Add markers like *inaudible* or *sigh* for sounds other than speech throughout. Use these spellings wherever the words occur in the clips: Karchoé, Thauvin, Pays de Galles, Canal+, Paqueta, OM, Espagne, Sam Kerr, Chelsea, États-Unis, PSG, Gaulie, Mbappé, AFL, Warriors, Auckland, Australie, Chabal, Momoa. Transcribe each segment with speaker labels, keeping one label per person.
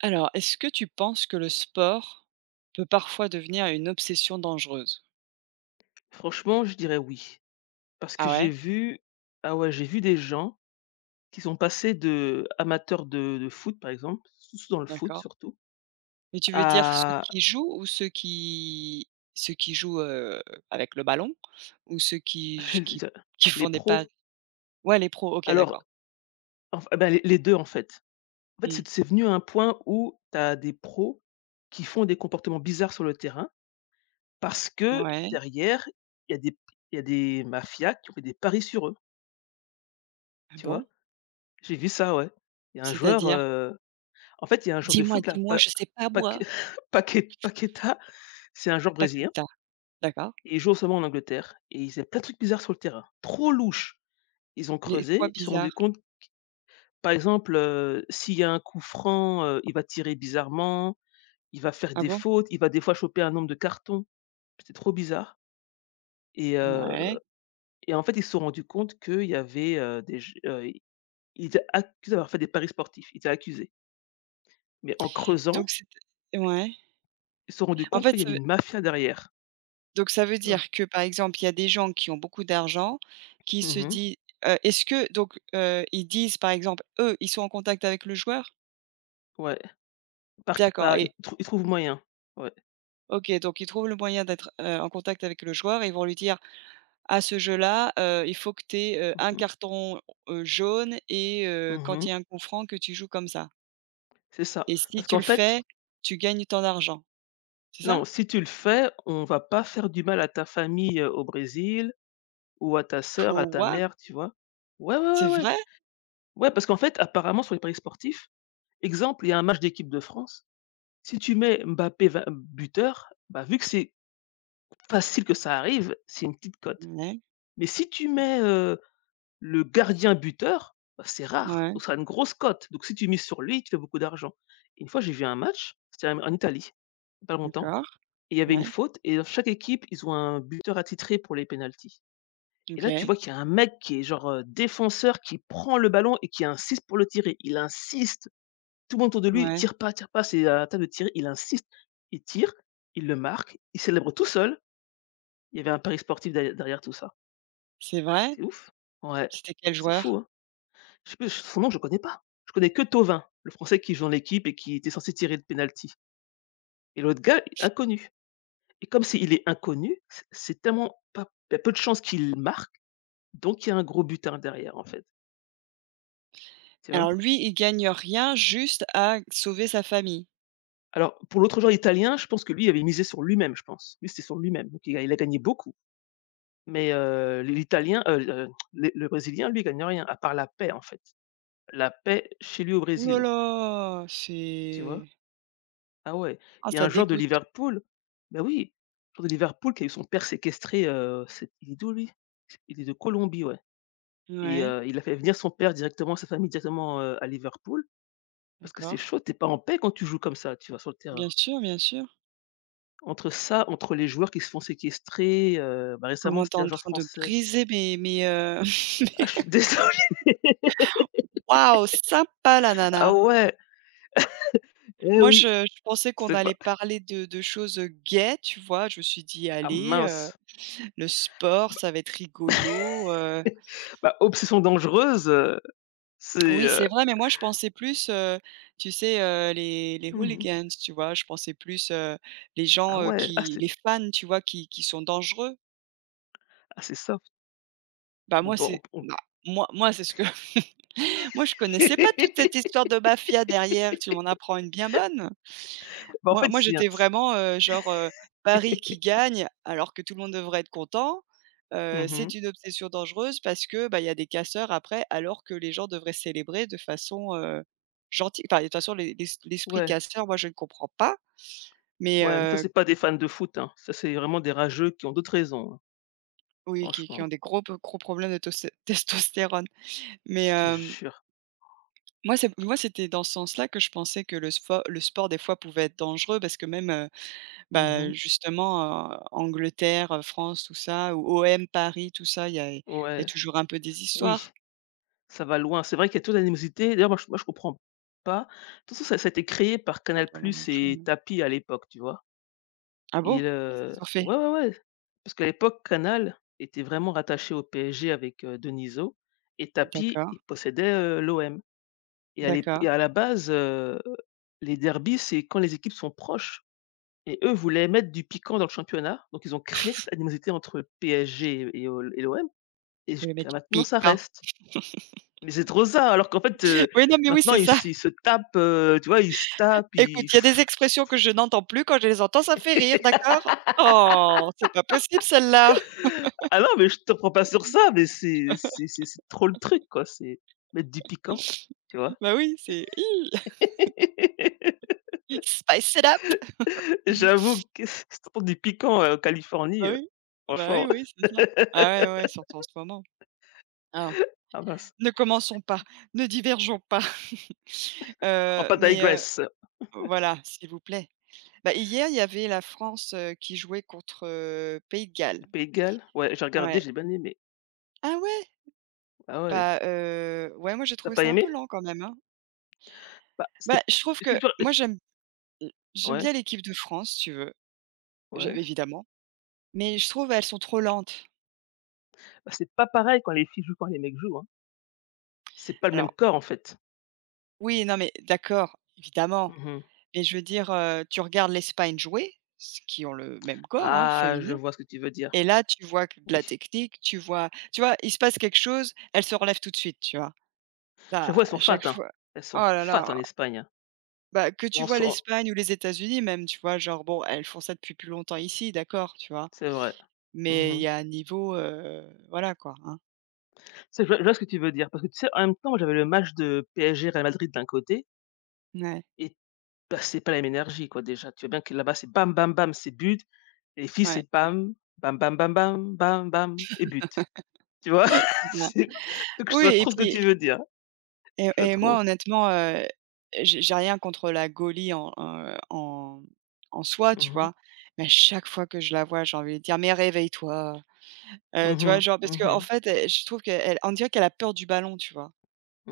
Speaker 1: Alors, est-ce que tu penses que le sport peut parfois devenir une obsession dangereuse?
Speaker 2: Franchement, je dirais oui. Parce
Speaker 1: Ah
Speaker 2: que j'ai
Speaker 1: ouais?
Speaker 2: vu, ah ouais, j'ai vu des gens qui sont passés de amateurs de foot, par exemple, surtout dans le foot
Speaker 1: D'accord.
Speaker 2: surtout,
Speaker 1: Mais tu veux dire ceux
Speaker 2: à
Speaker 1: qui jouent ou ceux qui jouent, avec le ballon? Ou ceux qui
Speaker 2: *laughs*
Speaker 1: j
Speaker 2: je-
Speaker 1: qui
Speaker 2: les
Speaker 1: font des paris?
Speaker 2: pros.
Speaker 1: Ouais, les pros, OK,
Speaker 2: Alors,
Speaker 1: d'accord.
Speaker 2: enf bah, les 2 en fait. En fait,
Speaker 1: Mmh.
Speaker 2: c'est venu à un point où tu as des pros qui font des comportements bizarres sur le terrain parce que
Speaker 1: Ouais.
Speaker 2: derrière, il y a des il y a des mafias qui ont fait des paris sur eux,
Speaker 1: Ah
Speaker 2: tu
Speaker 1: bon?
Speaker 2: vois? J'ai vu ça, ouais. Il y a un joueur,
Speaker 1: C'est-à-dire?
Speaker 2: En fait, il y a un joueur de
Speaker 1: «Dis-moi,
Speaker 2: foot là,
Speaker 1: dis-moi,
Speaker 2: Pa
Speaker 1: je sais pas
Speaker 2: Paque
Speaker 1: moi».
Speaker 2: *laughs* Paqueta, c'est un joueur brésilien
Speaker 1: Paqueta. D'accord.
Speaker 2: et il joue en Angleterre et il faisait plein de trucs bizarres sur le terrain, trop louche. Ils ont
Speaker 1: Mais quoi
Speaker 2: creusé, ils se sont rendus
Speaker 1: bizarre?
Speaker 2: compte, par exemple, s'il y a un coup franc, il va tirer bizarrement, il va faire
Speaker 1: Ah
Speaker 2: des
Speaker 1: bon?
Speaker 2: fautes, il va des fois choper un nombre de cartons. C'était trop bizarre et heu
Speaker 1: Ouais.
Speaker 2: et en fait, ils se sont rendus compte qu'il y avait, des j il était accusé d'avoir fait des paris sportifs, il était accusé. Mais en
Speaker 1: Donc
Speaker 2: creusant,
Speaker 1: c'est ouais.
Speaker 2: ils se sont rendus
Speaker 1: En
Speaker 2: compte
Speaker 1: fait,
Speaker 2: qu'il y
Speaker 1: ça
Speaker 2: avait
Speaker 1: veut
Speaker 2: une mafia derrière,
Speaker 1: donc ça veut
Speaker 2: tu vois?
Speaker 1: dire que, par exemple, il y a des gens qui ont beaucoup d'argent, qui se
Speaker 2: Mmh.
Speaker 1: disent, est-ce que donc, ils disent, par exemple, eux, ils sont en contact avec le joueur?
Speaker 2: Ouais, par q
Speaker 1: D'accord
Speaker 2: par
Speaker 1: et
Speaker 2: ils trouvent moyen. Ouais.
Speaker 1: OK, donc ils trouvent le moyen d'être, en contact avec le joueur et ils vont lui dire: «À ce jeu-là, il faut que tu aies,
Speaker 2: Mmh mh.
Speaker 1: carton, jaune et quand il
Speaker 2: Mmh.
Speaker 1: y a un coup franc que tu joues comme ça
Speaker 2: C'est ça.
Speaker 1: et si
Speaker 2: Parce
Speaker 1: tu
Speaker 2: qu'en
Speaker 1: le
Speaker 2: fait
Speaker 1: fais, tu gagnes tant d'argent». C'est ça?
Speaker 2: Non, si tu le fais, on va pas faire du mal à ta famille, au Brésil ou à ta sœur, à ta
Speaker 1: Quoi?
Speaker 2: mère, tu vois? Ouais, ouais,
Speaker 1: C'est
Speaker 2: ouais, ouais.
Speaker 1: vrai?
Speaker 2: Ouais, parce qu'en fait, apparemment, sur les paris sportifs, exemple, il y a un match d'équipe de France, si tu mets Mbappé va buteur, bah, vu que c'est facile que ça arrive, c'est une petite cote.
Speaker 1: Ouais,
Speaker 2: Mais si tu mets, le gardien buteur, bah, c'est rare,
Speaker 1: ouais,
Speaker 2: donc ça a une grosse cote. Donc si tu mises sur lui, tu fais beaucoup d'argent. Et une fois, j'ai vu un match, c'était en Italie, il y a pas longtemps,
Speaker 1: d'accord,
Speaker 2: et il y avait une
Speaker 1: ouais,
Speaker 2: faute et dans chaque équipe, ils ont un buteur attitré pour les pénaltys. Et là, tu
Speaker 1: OK,
Speaker 2: vois qu'il y a un mec qui est genre, défenseur, qui prend le ballon et qui insiste pour le tirer. Il insiste, tout le monde autour de lui:
Speaker 1: ouais.
Speaker 2: Tire pas, c'est à la table de tirer». Il insiste, il tire, il le marque, il célèbre tout seul. Il y avait un pari sportif derrière tout ça.
Speaker 1: C'est vrai?
Speaker 2: C'est ouf. Ouais,
Speaker 1: C'était quel
Speaker 2: c'est fou,
Speaker 1: joueur?
Speaker 2: hein? Je sais plus son nom, je connais pas. Je connais que Thauvin, le Français qui joue dans l'équipe et qui était censé tirer le penalty. Et l'autre gars, inconnu et comme c'est il est inconnu, c c'est tellement pas il y a peu de chances qu'il marque, donc il y a un gros butin derrière, en fait, tu vois?
Speaker 1: Alors lui, il gagne rien, juste à sauver sa famille.
Speaker 2: Alors pour l'autre joueur italien, je pense que lui, il avait misé sur lui-même, je pense. Lui, c'était sur lui-même, donc il a gagné beaucoup, mais l'Italien, le Brésilien, lui, il gagne rien, à part la paix, en fait. La paix chez lui au
Speaker 1: Ouh là
Speaker 2: Brésil,
Speaker 1: là,
Speaker 2: tu vois?
Speaker 1: c'est
Speaker 2: Ah ouais,
Speaker 1: ah
Speaker 2: il y a
Speaker 1: ça
Speaker 2: un joueur de
Speaker 1: dégoûte.
Speaker 2: Liverpool, bah oui, un joueur de Liverpool qui a eu son père séquestré, c'est il est d'où lui? Il est de Colombie, ouais, et
Speaker 1: Ouais,
Speaker 2: il a fait venir son père directement, sa famille directement, à Liverpool parce que c'est
Speaker 1: d'accord.
Speaker 2: chaud, tu es pas en paix quand tu joues comme ça, tu vois? Sur le terrain.
Speaker 1: Bien sûr, bien sûr.
Speaker 2: Entre ça, entre les joueurs qui se font séquestrer, bah, récemment,
Speaker 1: Comment t'es
Speaker 2: c'était un
Speaker 1: en
Speaker 2: joueur
Speaker 1: train de
Speaker 2: français.
Speaker 1: briser mes mes, *laughs*
Speaker 2: Ah, je suis *laughs* désolé.
Speaker 1: waouh, sympa la
Speaker 2: Ah
Speaker 1: nana.
Speaker 2: ouais, eh
Speaker 1: Moi
Speaker 2: oui,
Speaker 1: je pensais qu'on
Speaker 2: c'est pas
Speaker 1: allait parler de choses, gaies, tu vois? Je me suis dit:
Speaker 2: ah
Speaker 1: «Allez,
Speaker 2: mince.
Speaker 1: le sport, ça va être rigolo».
Speaker 2: *laughs* Bah, obsession dangereuse, c'est,
Speaker 1: Oui, c'est vrai, mais moi je pensais plus, tu sais, les
Speaker 2: mmh mh.
Speaker 1: hooligans, tu vois? Je pensais plus, les
Speaker 2: Ah
Speaker 1: gens,
Speaker 2: ouais, ah
Speaker 1: qui
Speaker 2: c'est
Speaker 1: les fans, tu vois, qui sont dangereux.
Speaker 2: ah c'est soft.
Speaker 1: Bah,
Speaker 2: Bon,
Speaker 1: moi
Speaker 2: bah, on
Speaker 1: c'est
Speaker 2: p on
Speaker 1: bah, moi c'est ce que *laughs* moi je connaissais pas toute cette histoire
Speaker 2: *laughs*
Speaker 1: de mafia derrière, tu m'en apprends une bien bonne.
Speaker 2: Bah, en
Speaker 1: Moi
Speaker 2: fait,
Speaker 1: moi,
Speaker 2: c'est un
Speaker 1: j'étais
Speaker 2: c'est
Speaker 1: vraiment, genre, Paris qui gagne, alors que tout le monde devrait être content. C'est
Speaker 2: Mmh
Speaker 1: une obsession dangereuse parce que, bah, il y a des casseurs après, alors que les gens devraient célébrer de façon, gentille. Enfin, de toute façon, l'esprit
Speaker 2: Ouais,
Speaker 1: casseur, moi, je ne comprends pas, mais
Speaker 2: ouais, mais ça, c'est pas des fans de foot, hein. Ça, c'est vraiment des rageux qui ont d'autres raisons, hein,
Speaker 1: oui, qui ont
Speaker 2: franchement,
Speaker 1: des gros problèmes de tosté *laughs* testostérone. Mais
Speaker 2: je te jure.
Speaker 1: moi, c'est moi, c'était dans ce sens-là que je pensais que le sport, des fois, pouvait être dangereux parce que même, bah,
Speaker 2: Mmh.
Speaker 1: justement, Angleterre, France, tout ça, ou OM, Paris, tout ça, il y a
Speaker 2: Ouais,
Speaker 1: toujours un peu des
Speaker 2: oui,
Speaker 1: histoires.
Speaker 2: ça va loin. C'est vrai qu'il y a toute l'animosité. D'ailleurs, moi, je comprends pas. De toute façon, ça a été créé par
Speaker 1: Ah
Speaker 2: Canal+
Speaker 1: bah, non
Speaker 2: Plus
Speaker 1: plus,
Speaker 2: et
Speaker 1: non.
Speaker 2: Tapi à l'époque, tu vois?
Speaker 1: Ah bon?
Speaker 2: Il
Speaker 1: Qu'est-ce qu'ils ont fait?
Speaker 2: Ouais, ouais, ouais, parce qu'à l'époque, Canal était vraiment rattaché au PSG avec, Deniso et Tapi,
Speaker 1: D'accord,
Speaker 2: il possédait, l'OM. Et à l'ép
Speaker 1: d'accord.
Speaker 2: et à la base, les derbys, c'est quand les équipes sont proches et eux voulaient mettre du piquant dans le championnat, donc ils ont créé cette animosité entre le PSG et l'OM et
Speaker 1: Vous voulez
Speaker 2: jusqu'à
Speaker 1: mettre du
Speaker 2: maintenant ça
Speaker 1: piquant.
Speaker 2: reste. Mais c'est trop ça, alors qu'en fait,
Speaker 1: *laughs* Oui, non, mais oui,
Speaker 2: maintenant
Speaker 1: c'est
Speaker 2: ils
Speaker 1: ça.
Speaker 2: se ils se tapent, tu vois? Ils se tapent,
Speaker 1: Écoute,
Speaker 2: ils
Speaker 1: il y a des expressions que je n'entends plus, quand je les entends, ça me fait rire,
Speaker 2: *laughs*
Speaker 1: d'accord? Oh, c'est pas possible celle-là.
Speaker 2: ah non, mais je te reprends pas sur ça, mais c'est trop le truc quoi, c'est mettre du piquant, tu vois?
Speaker 1: *laughs* Bah oui, c'est hi,
Speaker 2: *laughs*
Speaker 1: *laughs* spice it up. *laughs*
Speaker 2: J'avoue que si tu entends du piquant, en Californie,
Speaker 1: Bah oui, bah oui,
Speaker 2: franchement,
Speaker 1: oui, c'est ça. Ah
Speaker 2: *laughs*
Speaker 1: ouais, ouais, surtout en ce moment. Ah,
Speaker 2: ah mince.
Speaker 1: ne commençons pas, ne divergeons pas.
Speaker 2: En
Speaker 1: Heu,
Speaker 2: pas
Speaker 1: mais heu,
Speaker 2: Digress,
Speaker 1: voilà, s'il vous plaît. Bah, hier, il y avait la France, qui jouait contre, Pays de Galles.
Speaker 2: Le Pays de Galles, ouais, j'ai regardé,
Speaker 1: Ouais.
Speaker 2: j'ai bien aimé.
Speaker 1: Ah ouais?
Speaker 2: Ah ouais,
Speaker 1: Bah, ouais, moi j'ai
Speaker 2: t'as
Speaker 1: trouvé
Speaker 2: pas
Speaker 1: ça un peu
Speaker 2: aimé?
Speaker 1: lent quand même, hein.
Speaker 2: Bah, c'est
Speaker 1: Bah, je trouve
Speaker 2: est-ce que
Speaker 1: que
Speaker 2: tu
Speaker 1: moi j'aime
Speaker 2: Ouais,
Speaker 1: bien l'équipe de France, si tu veux, je
Speaker 2: ouais,
Speaker 1: évidemment, mais je trouve elles sont trop lentes.
Speaker 2: bah, c'est pas pareil quand les filles jouent, quand les mecs jouent, hein. C'est pas le même
Speaker 1: Alors
Speaker 2: corps, en fait.
Speaker 1: oui, non mais d'accord, évidemment,
Speaker 2: Mmh.
Speaker 1: mais je veux dire, tu regardes l'Espagne jouer, ce qui ont le même corps, hein,
Speaker 2: Ah, je
Speaker 1: féminin.
Speaker 2: vois ce que tu veux dire,
Speaker 1: Et là, tu vois que de la
Speaker 2: oui.
Speaker 1: technique, tu vois, il se passe quelque chose, elle se relève tout de suite, tu vois?
Speaker 2: Je
Speaker 1: Là,
Speaker 2: vois elles sont
Speaker 1: à
Speaker 2: fat,
Speaker 1: chaque
Speaker 2: hein.
Speaker 1: fois
Speaker 2: Elles
Speaker 1: oh
Speaker 2: sont
Speaker 1: là
Speaker 2: fat
Speaker 1: là,
Speaker 2: en Espagne, hein.
Speaker 1: bah, que tu
Speaker 2: On
Speaker 1: vois
Speaker 2: sent
Speaker 1: l'Espagne ou les États-Unis même, tu vois? Genre bon, elles font ça depuis plus longtemps ici, d'accord, tu vois?
Speaker 2: C'est vrai. Mmh
Speaker 1: Mais il
Speaker 2: mh.
Speaker 1: y a un niveau, voilà quoi, hein.
Speaker 2: Je vois ce que tu veux dire parce que tu sais, en même temps, moi, j'avais le match de PSG Real Madrid d'un côté
Speaker 1: Ouais,
Speaker 2: et bah, c'est pas la même énergie quoi déjà. Tu vois bien que là-bas, c'est bam bam bam, c'est but et les filles
Speaker 1: ouais,
Speaker 2: c'est bam, bam bam bam bam, bam bam et but. Tu
Speaker 1: *laughs*
Speaker 2: vois? *laughs*
Speaker 1: c'est ça.
Speaker 2: C'est Donc je
Speaker 1: Oui
Speaker 2: vois
Speaker 1: et
Speaker 2: trop ce que
Speaker 1: puis
Speaker 2: tu veux dire. Je vois
Speaker 1: et moi
Speaker 2: trop.
Speaker 1: honnêtement, j'ai rien contre la Gaulie en soi, tu
Speaker 2: Mmh mh.
Speaker 1: vois? Mais à chaque fois que je la vois, j'ai envie de dire: «Mais réveille-toi!»
Speaker 2: Mmh
Speaker 1: Tu vois?
Speaker 2: mh.
Speaker 1: Genre parce qu'en fait, elle je trouve qu'elle on dirait qu'elle a peur du ballon, tu vois?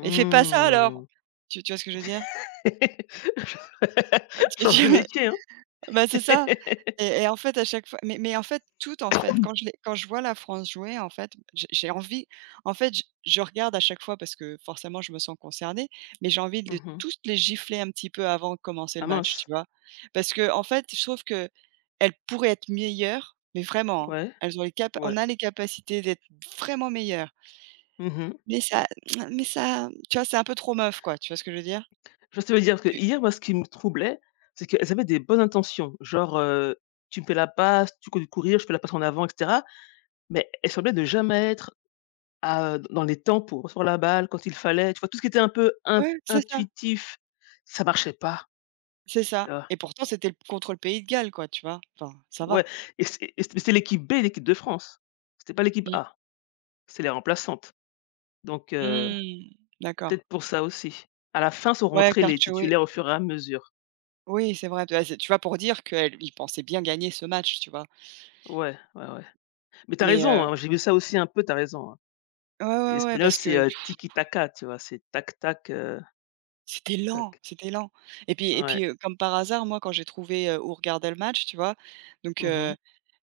Speaker 1: «Mais fais pas ça alors!» Tu vois ce que je veux dire? Ah,
Speaker 2: *laughs*
Speaker 1: Tu
Speaker 2: Change de
Speaker 1: tu *laughs*
Speaker 2: métier, hein. *laughs*
Speaker 1: bah, c'est ça et en fait, à chaque fois mais en fait, toutes, en fait, quand je vois la France jouer, en fait, j'ai envie en fait, je regarde à chaque fois parce que forcément, je me sens concernée, mais j'ai envie de
Speaker 2: Mmh.
Speaker 1: toutes les gifler un petit peu avant de commencer le
Speaker 2: Ah
Speaker 1: match,
Speaker 2: mince.
Speaker 1: tu vois? Parce qu'en fait, je trouve qu'elles pourraient être meilleures, mais vraiment, hein.
Speaker 2: Ouais,
Speaker 1: Elles ont les capa on
Speaker 2: ouais.
Speaker 1: a les capacités d'être vraiment meilleures.
Speaker 2: Mmh.
Speaker 1: Mais ça *clears throat* mais ça tu vois, c'est un peu trop meuf, quoi, tu vois ce que je veux dire?
Speaker 2: Je te veux dire, que
Speaker 1: Tu
Speaker 2: hier, moi, ce qui me troublait, c'est qu'elles avaient des bonnes intentions. Genre, «Tu me fais la passe, tu cours du courir, je fais la passe en avant» et cetera. Mais elle semblait ne jamais être à dans les temps pour recevoir la balle, quand il fallait, tu vois? Tout ce qui était un peu
Speaker 1: ouais,
Speaker 2: intuitif, ça marchait pas,
Speaker 1: c'est
Speaker 2: tu
Speaker 1: ça
Speaker 2: vois?
Speaker 1: et pourtant, c'était le contre le Pays de Galles, quoi, tu vois? Enfin, ça
Speaker 2: Ouais.
Speaker 1: va.
Speaker 2: Et c'est Mais c'est l'équipe B et l'équipe de France. C'était pas l'équipe
Speaker 1: Mmh.
Speaker 2: A, c'est les remplaçantes. Donc
Speaker 1: Mmh, d'accord.
Speaker 2: peut-être pour ça aussi. À la fin sont
Speaker 1: Ouais,
Speaker 2: rentrés les
Speaker 1: Karchoé.
Speaker 2: titulaires au fur et à mesure.
Speaker 1: Oui, oui, c'est vrai, tu vois? C'est tu vois, pour dire qu'elle il pensait bien gagner ce match, tu vois?
Speaker 2: Ouais, ouais, ouais. Mais t'as
Speaker 1: Mais
Speaker 2: raison, hein, j'ai vu ça aussi un peu. T'as raison, hein.
Speaker 1: ouais, ouais, ouais,
Speaker 2: L'espagnol,
Speaker 1: parce
Speaker 2: c'est,
Speaker 1: que
Speaker 2: tiki taka, tu vois? C'est tac-tac, tac tac,
Speaker 1: c'était lent,
Speaker 2: tac.
Speaker 1: c'était lent et
Speaker 2: Ouais.
Speaker 1: puis, comme par hasard, moi, quand j'ai trouvé, où regarder le match, tu vois? Donc
Speaker 2: Mmh.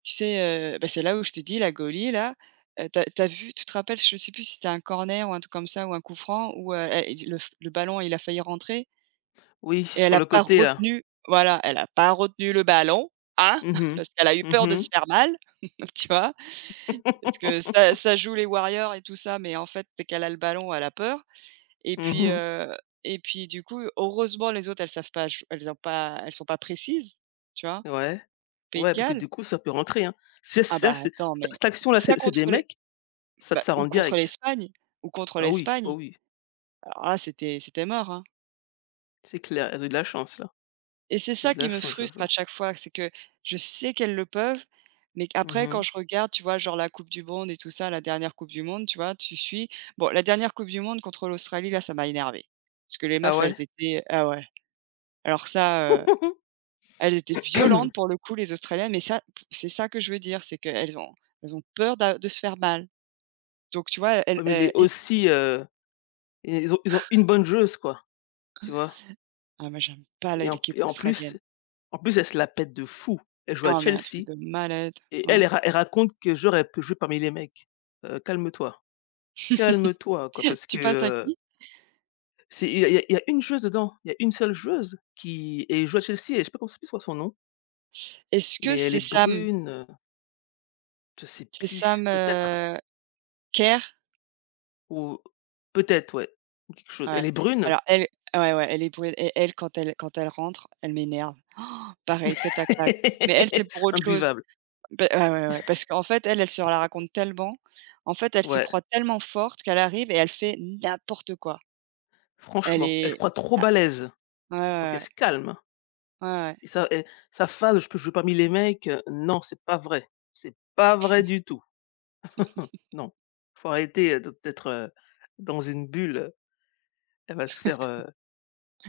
Speaker 1: tu sais, bah, c'est là où je te dis la goalie là, tu as vu tu te rappelles, je sais plus si c'était un corner ou un truc comme ça ou un coup franc où, elle le ballon, il a failli rentrer
Speaker 2: Oui,
Speaker 1: et elle
Speaker 2: sur
Speaker 1: a
Speaker 2: le
Speaker 1: pas
Speaker 2: côté là.
Speaker 1: retenu voilà, elle a pas retenu le ballon, hein,
Speaker 2: Mmh
Speaker 1: *laughs*
Speaker 2: mh.
Speaker 1: parce qu'elle a eu peur de
Speaker 2: Mmh.
Speaker 1: se faire mal, *laughs* tu vois? Parce que ça
Speaker 2: *laughs*
Speaker 1: ça joue les Warriors et tout ça, mais en fait, dès qu'elle a le ballon, elle a peur. Et puis,
Speaker 2: Mmh.
Speaker 1: heu et puis du coup, heureusement les autres elles ont pas elles sont pas précises, tu vois?
Speaker 2: Ouais,
Speaker 1: Pays de
Speaker 2: ouais, parce que
Speaker 1: Galles,
Speaker 2: du coup, ça peut rentrer, hein. C'est
Speaker 1: ah
Speaker 2: ça,
Speaker 1: bah
Speaker 2: c'est
Speaker 1: attends
Speaker 2: c
Speaker 1: mais
Speaker 2: cette action-là,
Speaker 1: ça
Speaker 2: c'est des
Speaker 1: contre les
Speaker 2: mecs,
Speaker 1: bah
Speaker 2: ça rentre direct.
Speaker 1: ou contre
Speaker 2: Ah oui, bah
Speaker 1: l'Espagne,
Speaker 2: oui,
Speaker 1: alors là c'était c'était mort, hein
Speaker 2: c'est clair, elles ont eu de la chance, là.
Speaker 1: et c'est
Speaker 2: Elles ont eu
Speaker 1: ça
Speaker 2: de
Speaker 1: qui
Speaker 2: la
Speaker 1: me
Speaker 2: chance, je
Speaker 1: frustre à
Speaker 2: vois.
Speaker 1: chaque fois, c'est que je sais qu'elles le peuvent, mais après quand
Speaker 2: Mmh.
Speaker 1: je regarde, tu vois, genre la coupe du monde et tout ça, la dernière coupe du monde, tu vois, tu suis bon la dernière coupe du monde contre l'Australie là, ça m'a énervé, parce que les
Speaker 2: Ah
Speaker 1: meufs
Speaker 2: ouais?
Speaker 1: elles étaient ah ouais, alors ça,
Speaker 2: *laughs*
Speaker 1: elles étaient violentes pour le coup les australiennes, mais ça, p c'est ça que je veux dire, c'est qu'elles ont elles ont peur d'a de se faire mal. Donc tu vois, elles
Speaker 2: Ouais, mais les
Speaker 1: elles et
Speaker 2: aussi, ils ont une bonne joueuse, quoi, tu vois?
Speaker 1: ah moi j'aime pas la l'équipe
Speaker 2: Et
Speaker 1: australienne.
Speaker 2: en plus, elle se la pète de fou. Elle joue à
Speaker 1: Ah mais un
Speaker 2: Chelsea
Speaker 1: truc de malade,
Speaker 2: et
Speaker 1: ouais.
Speaker 2: elle raconte que j'aurais pu jouer parmi les mecs. Calme-toi, calme-toi, quoi, parce
Speaker 1: *laughs*
Speaker 2: que,
Speaker 1: Tu passes à
Speaker 2: heu.
Speaker 1: qui?
Speaker 2: C'est il y a il y a Il y a une joueuse dedans, il y a une seule joueuse qui et elle joue à Chelsea et je sais pas comment c'est quoi son nom,
Speaker 1: Est-ce que
Speaker 2: mais elle
Speaker 1: c'est
Speaker 2: est
Speaker 1: Sam?
Speaker 2: brune, je sais
Speaker 1: C'est
Speaker 2: plus,
Speaker 1: Sam,
Speaker 2: peut-être
Speaker 1: Kerr?
Speaker 2: ou peut-être, ouais, ou quelque chose.
Speaker 1: Ouais.
Speaker 2: Elle est brune,
Speaker 1: Alors elle ouais, ouais, elle est brune et elle quand elle rentre, elle m'énerve. *gasps* Oh, pareil, tête à claque. Mais elle, c'est
Speaker 2: *laughs*
Speaker 1: pour autre chose.
Speaker 2: imbuvable,
Speaker 1: Bah, ah ouais, ouais, parce qu'en fait, elle, elle se la raconte tellement. En fait, elle se
Speaker 2: ouais,
Speaker 1: croit tellement forte qu'elle arrive et elle fait n'importe quoi. Elle
Speaker 2: franchement, elle se
Speaker 1: est
Speaker 2: croit trop
Speaker 1: ah,
Speaker 2: balèze,
Speaker 1: ouais,
Speaker 2: faut qu'elle
Speaker 1: ouais,
Speaker 2: se calme
Speaker 1: ouais, ouais, ouais.
Speaker 2: et sa phase: «Je peux jouer parmi les mecs», non, c'est pas vrai du tout, non. Faut arrêter, de d'être, dans une bulle, elle va se faire, heu,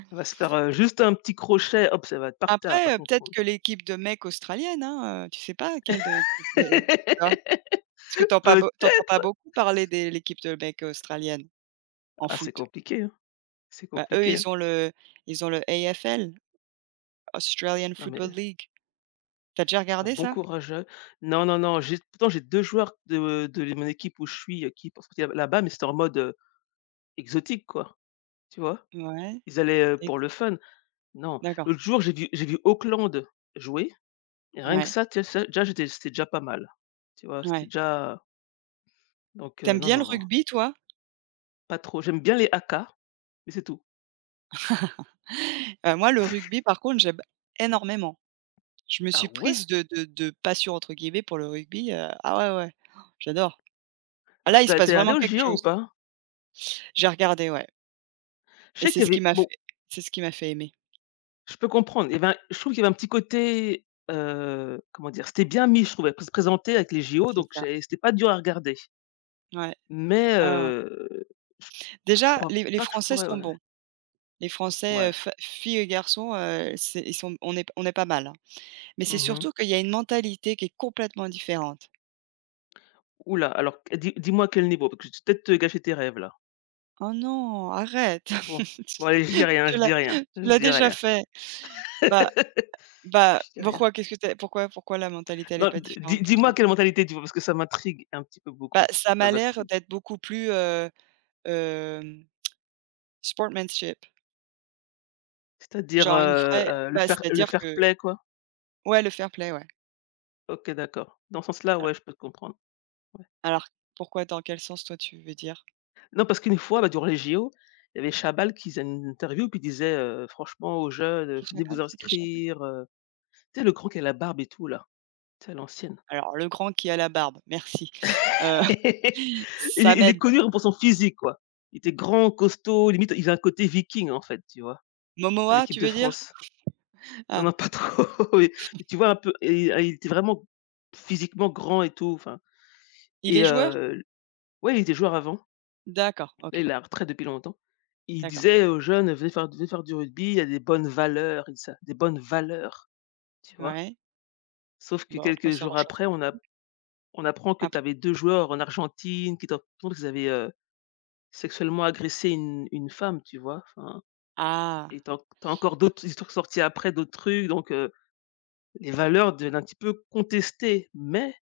Speaker 2: elle va se faire, juste un petit crochet, hop, ça va être par terre, elle va pas
Speaker 1: Après, peut-être
Speaker 2: comprendre.
Speaker 1: que l'équipe de mecs australienne, hein, tu sais pas quelle de- tu vois?
Speaker 2: *laughs*
Speaker 1: Parce que t'entends pas beau tu pas
Speaker 2: Peut-être?
Speaker 1: beaucoup parler de l'équipe de mecs australienne en
Speaker 2: Ah, c'est
Speaker 1: foot.
Speaker 2: compliqué, hein, c'est
Speaker 1: Bah, eux,
Speaker 2: compliqué, hein.
Speaker 1: ils ont le AFL, Australian
Speaker 2: Non, mais,
Speaker 1: Football League. T'as déjà regardé
Speaker 2: bon
Speaker 1: ça?
Speaker 2: courage à eux. Non, non, non, j'ai pourtant j'ai 2 joueurs de mon équipe où je suis, qui partent partir là-bas, mais c'était en mode, exotique, quoi, tu vois?
Speaker 1: Ouais,
Speaker 2: Ils allaient,
Speaker 1: ex
Speaker 2: pour le fun. Non,
Speaker 1: d'accord,
Speaker 2: l'autre jour, j'ai vu Auckland jouer et rien que
Speaker 1: ouais,
Speaker 2: ça, tu sais, ça déjà j'étais c'était déjà pas mal, tu vois? C'était
Speaker 1: ouais.
Speaker 2: déjà Donc,
Speaker 1: T'aimes
Speaker 2: non,
Speaker 1: bien le
Speaker 2: non, non,
Speaker 1: rugby, toi?
Speaker 2: pas trop. J'aime bien les haka, mais c'est tout.
Speaker 1: *laughs* Moi, le rugby, par contre, j'aime énormément. Je me
Speaker 2: Ah
Speaker 1: suis
Speaker 2: ouais?
Speaker 1: prise de «passion» entre guillemets pour le rugby, ah ouais, ouais, j'adore. Ah
Speaker 2: Alors,
Speaker 1: là,
Speaker 2: je
Speaker 1: il
Speaker 2: tu
Speaker 1: se
Speaker 2: as tu
Speaker 1: passe
Speaker 2: au allé
Speaker 1: vraiment quelque
Speaker 2: aux ou
Speaker 1: chose.
Speaker 2: pas?
Speaker 1: J'ai regardé, ouais
Speaker 2: Je
Speaker 1: et
Speaker 2: sais
Speaker 1: c'est
Speaker 2: qu'il y
Speaker 1: ce qui
Speaker 2: avait
Speaker 1: m'a fait
Speaker 2: bon.
Speaker 1: c'est ce qui m'a fait aimer.
Speaker 2: Je peux comprendre. Il y avait un je trouve qu'il y avait un petit côté, comment dire? C'était bien mis, je trouvais, pour se présenter avec les JO,
Speaker 1: C'est
Speaker 2: donc
Speaker 1: ça,
Speaker 2: j'ai c'était pas dur à regarder.
Speaker 1: ouais,
Speaker 2: Mais,
Speaker 1: ouais, ouais.
Speaker 2: je je
Speaker 1: Déjà,
Speaker 2: crois
Speaker 1: les
Speaker 2: pas que je
Speaker 1: Français
Speaker 2: pourrais,
Speaker 1: sont
Speaker 2: ouais.
Speaker 1: bons. Les Français,
Speaker 2: Ouais.
Speaker 1: fe filles et garçons, c'est ils sont on est pas mal, hein. Mais c'est
Speaker 2: Mmh mh.
Speaker 1: surtout qu'il y a une mentalité qui est complètement différente.
Speaker 2: Alors, dis-moi quel niveau? Parce que je vais peut-être te gâcher tes rêves là.
Speaker 1: Oh non, arrête!
Speaker 2: Bon. Bon allez, je dis
Speaker 1: *laughs*
Speaker 2: rien,
Speaker 1: Tu
Speaker 2: je
Speaker 1: l'as
Speaker 2: dis rien,
Speaker 1: tu
Speaker 2: je
Speaker 1: l'as
Speaker 2: dis
Speaker 1: déjà
Speaker 2: rien.
Speaker 1: fait. Bah
Speaker 2: *laughs*
Speaker 1: bah,
Speaker 2: Je dis rien.
Speaker 1: pourquoi? Qu'est-ce que tu pourquoi la mentalité, elle est
Speaker 2: Non,
Speaker 1: pas
Speaker 2: d dis
Speaker 1: différente pour
Speaker 2: dis-moi
Speaker 1: toi?
Speaker 2: quelle mentalité tu vois? Parce que ça m'intrigue un petit peu
Speaker 1: Bah,
Speaker 2: beaucoup,
Speaker 1: ça
Speaker 2: ça
Speaker 1: m'a l'air
Speaker 2: m'intrigue.
Speaker 1: d'être beaucoup plus, hem, sportsmanship,
Speaker 2: C'est-à-dire,
Speaker 1: genre une vraie bah,
Speaker 2: le
Speaker 1: c'est-à-dire que
Speaker 2: fair-play quoi?
Speaker 1: ouais, le fair play, ouais.
Speaker 2: OK, d'accord. Dans ce sens-là,
Speaker 1: Al
Speaker 2: ouais, je peux te comprendre.
Speaker 1: alors pourquoi? Dans quel sens toi tu veux dire?
Speaker 2: Non, parce qu'une fois, bah, durant les JO, il y avait Chabal qui faisait une interview, puis il disait, «Franchement, aux jeunes,
Speaker 1: Qui
Speaker 2: venez
Speaker 1: Chaval,
Speaker 2: vous
Speaker 1: c'est qui Chaval?
Speaker 2: inscrire», tu sais, le grand qui a la barbe et tout là, tu sais, à l'ancienne.
Speaker 1: Alors le grand qui a la barbe, merci. Heu,
Speaker 2: *laughs* Il est
Speaker 1: *laughs* ça
Speaker 2: il est
Speaker 1: m'aide.
Speaker 2: connu pour son physique, quoi. Il était grand, costaud, limite, il a un côté viking, en fait, tu vois? À
Speaker 1: Momoa,
Speaker 2: l'équipe
Speaker 1: tu
Speaker 2: de
Speaker 1: veux dire?
Speaker 2: France. Non,
Speaker 1: Ah,
Speaker 2: non, pas trop, *laughs* mais mais tu vois un peu et il était vraiment physiquement grand et tout, enfin
Speaker 1: il est
Speaker 2: et
Speaker 1: joueur?
Speaker 2: ouais, il était joueur avant.
Speaker 1: D'accord,
Speaker 2: Là,
Speaker 1: OK,
Speaker 2: il est à la retraite depuis longtemps. Il
Speaker 1: d'accord.
Speaker 2: disait aux jeunes: Venez faire du rugby, il y a des bonnes valeurs», il dit ça, «des bonnes valeurs», tu vois?
Speaker 1: Ouais,
Speaker 2: Sauf que
Speaker 1: bah, après
Speaker 2: quelques
Speaker 1: c'est
Speaker 2: jours
Speaker 1: arrangeant.
Speaker 2: après, on apprend que tu
Speaker 1: Après
Speaker 2: avais 2 joueurs en Argentine qui t'ont raconté qu'ils avaient, sexuellement agressé une femme, tu vois? Enfin
Speaker 1: ah!
Speaker 2: et t'as as encore d'autres histoires sorties après, d'autres trucs donc les valeurs deviennent un petit peu contestées mais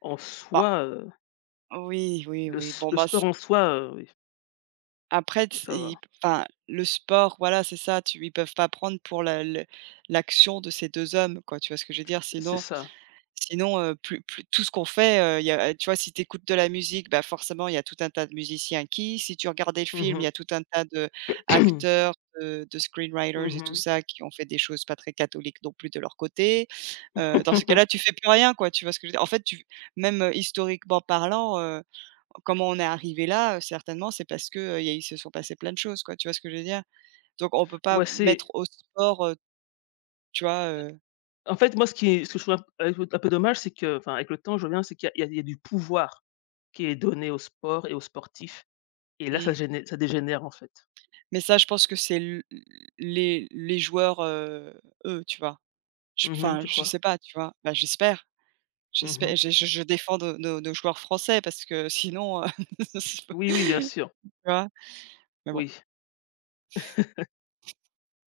Speaker 2: en
Speaker 1: Bah,
Speaker 2: soi,
Speaker 1: oui, oui, oui, bon,
Speaker 2: le
Speaker 1: bah,
Speaker 2: sport en soi, oui,
Speaker 1: après t
Speaker 2: ça
Speaker 1: ils
Speaker 2: va.
Speaker 1: enfin, le sport, voilà, c'est ça, tu ils peuvent pas prendre pour la le l'action de ces 2 hommes, quoi, tu vois ce que je veux dire?
Speaker 2: C'est
Speaker 1: Sinon
Speaker 2: ça.
Speaker 1: sinon, plus plus tout ce qu'on fait, il y a tu vois, si tu écoutes de la musique, bah, forcément, il y a tout un tas de musiciens qui, si tu regardais le
Speaker 2: Mmh
Speaker 1: film, il y
Speaker 2: mh.
Speaker 1: a tout un tas de acteurs, de screenwriters et tout
Speaker 2: *coughs*
Speaker 1: ça qui ont fait des choses pas très catholiques non plus de leur côté. Dans ce cas-là, tu
Speaker 2: *clears throat*
Speaker 1: fais plus rien, quoi, tu vois ce que je veux dire? En fait, tu même historiquement parlant, comment on est arrivé là, certainement, c'est parce que, il y a il se sont passées plein de choses, quoi, tu vois ce que je veux dire? Donc on peut
Speaker 2: *laughs*
Speaker 1: pas
Speaker 2: Ouais,
Speaker 1: mettre
Speaker 2: c'est
Speaker 1: au sport, tu vois, heu?
Speaker 2: En fait, moi, ce qui est ce que je trouve un peu dommage, c'est que enfin, avec le temps, je vois bien, c'est qu'il y a il y a il y a du pouvoir qui est donné au sport et aux sportifs et là,
Speaker 1: Mmh.
Speaker 2: ça dégénère, en fait.
Speaker 1: Mais ça, je pense que c'est l les joueurs, eux, tu vois? Je
Speaker 2: Mhm,
Speaker 1: enfin,
Speaker 2: tu
Speaker 1: je
Speaker 2: crois?
Speaker 1: sais pas, tu vois? Bah, j'espère,
Speaker 2: Mhm.
Speaker 1: j'espère. Je défends nos nos joueurs français parce que sinon,
Speaker 2: Oui, oui, bien
Speaker 1: *laughs* tu
Speaker 2: sûr.
Speaker 1: vois? Mais bon.
Speaker 2: Oui.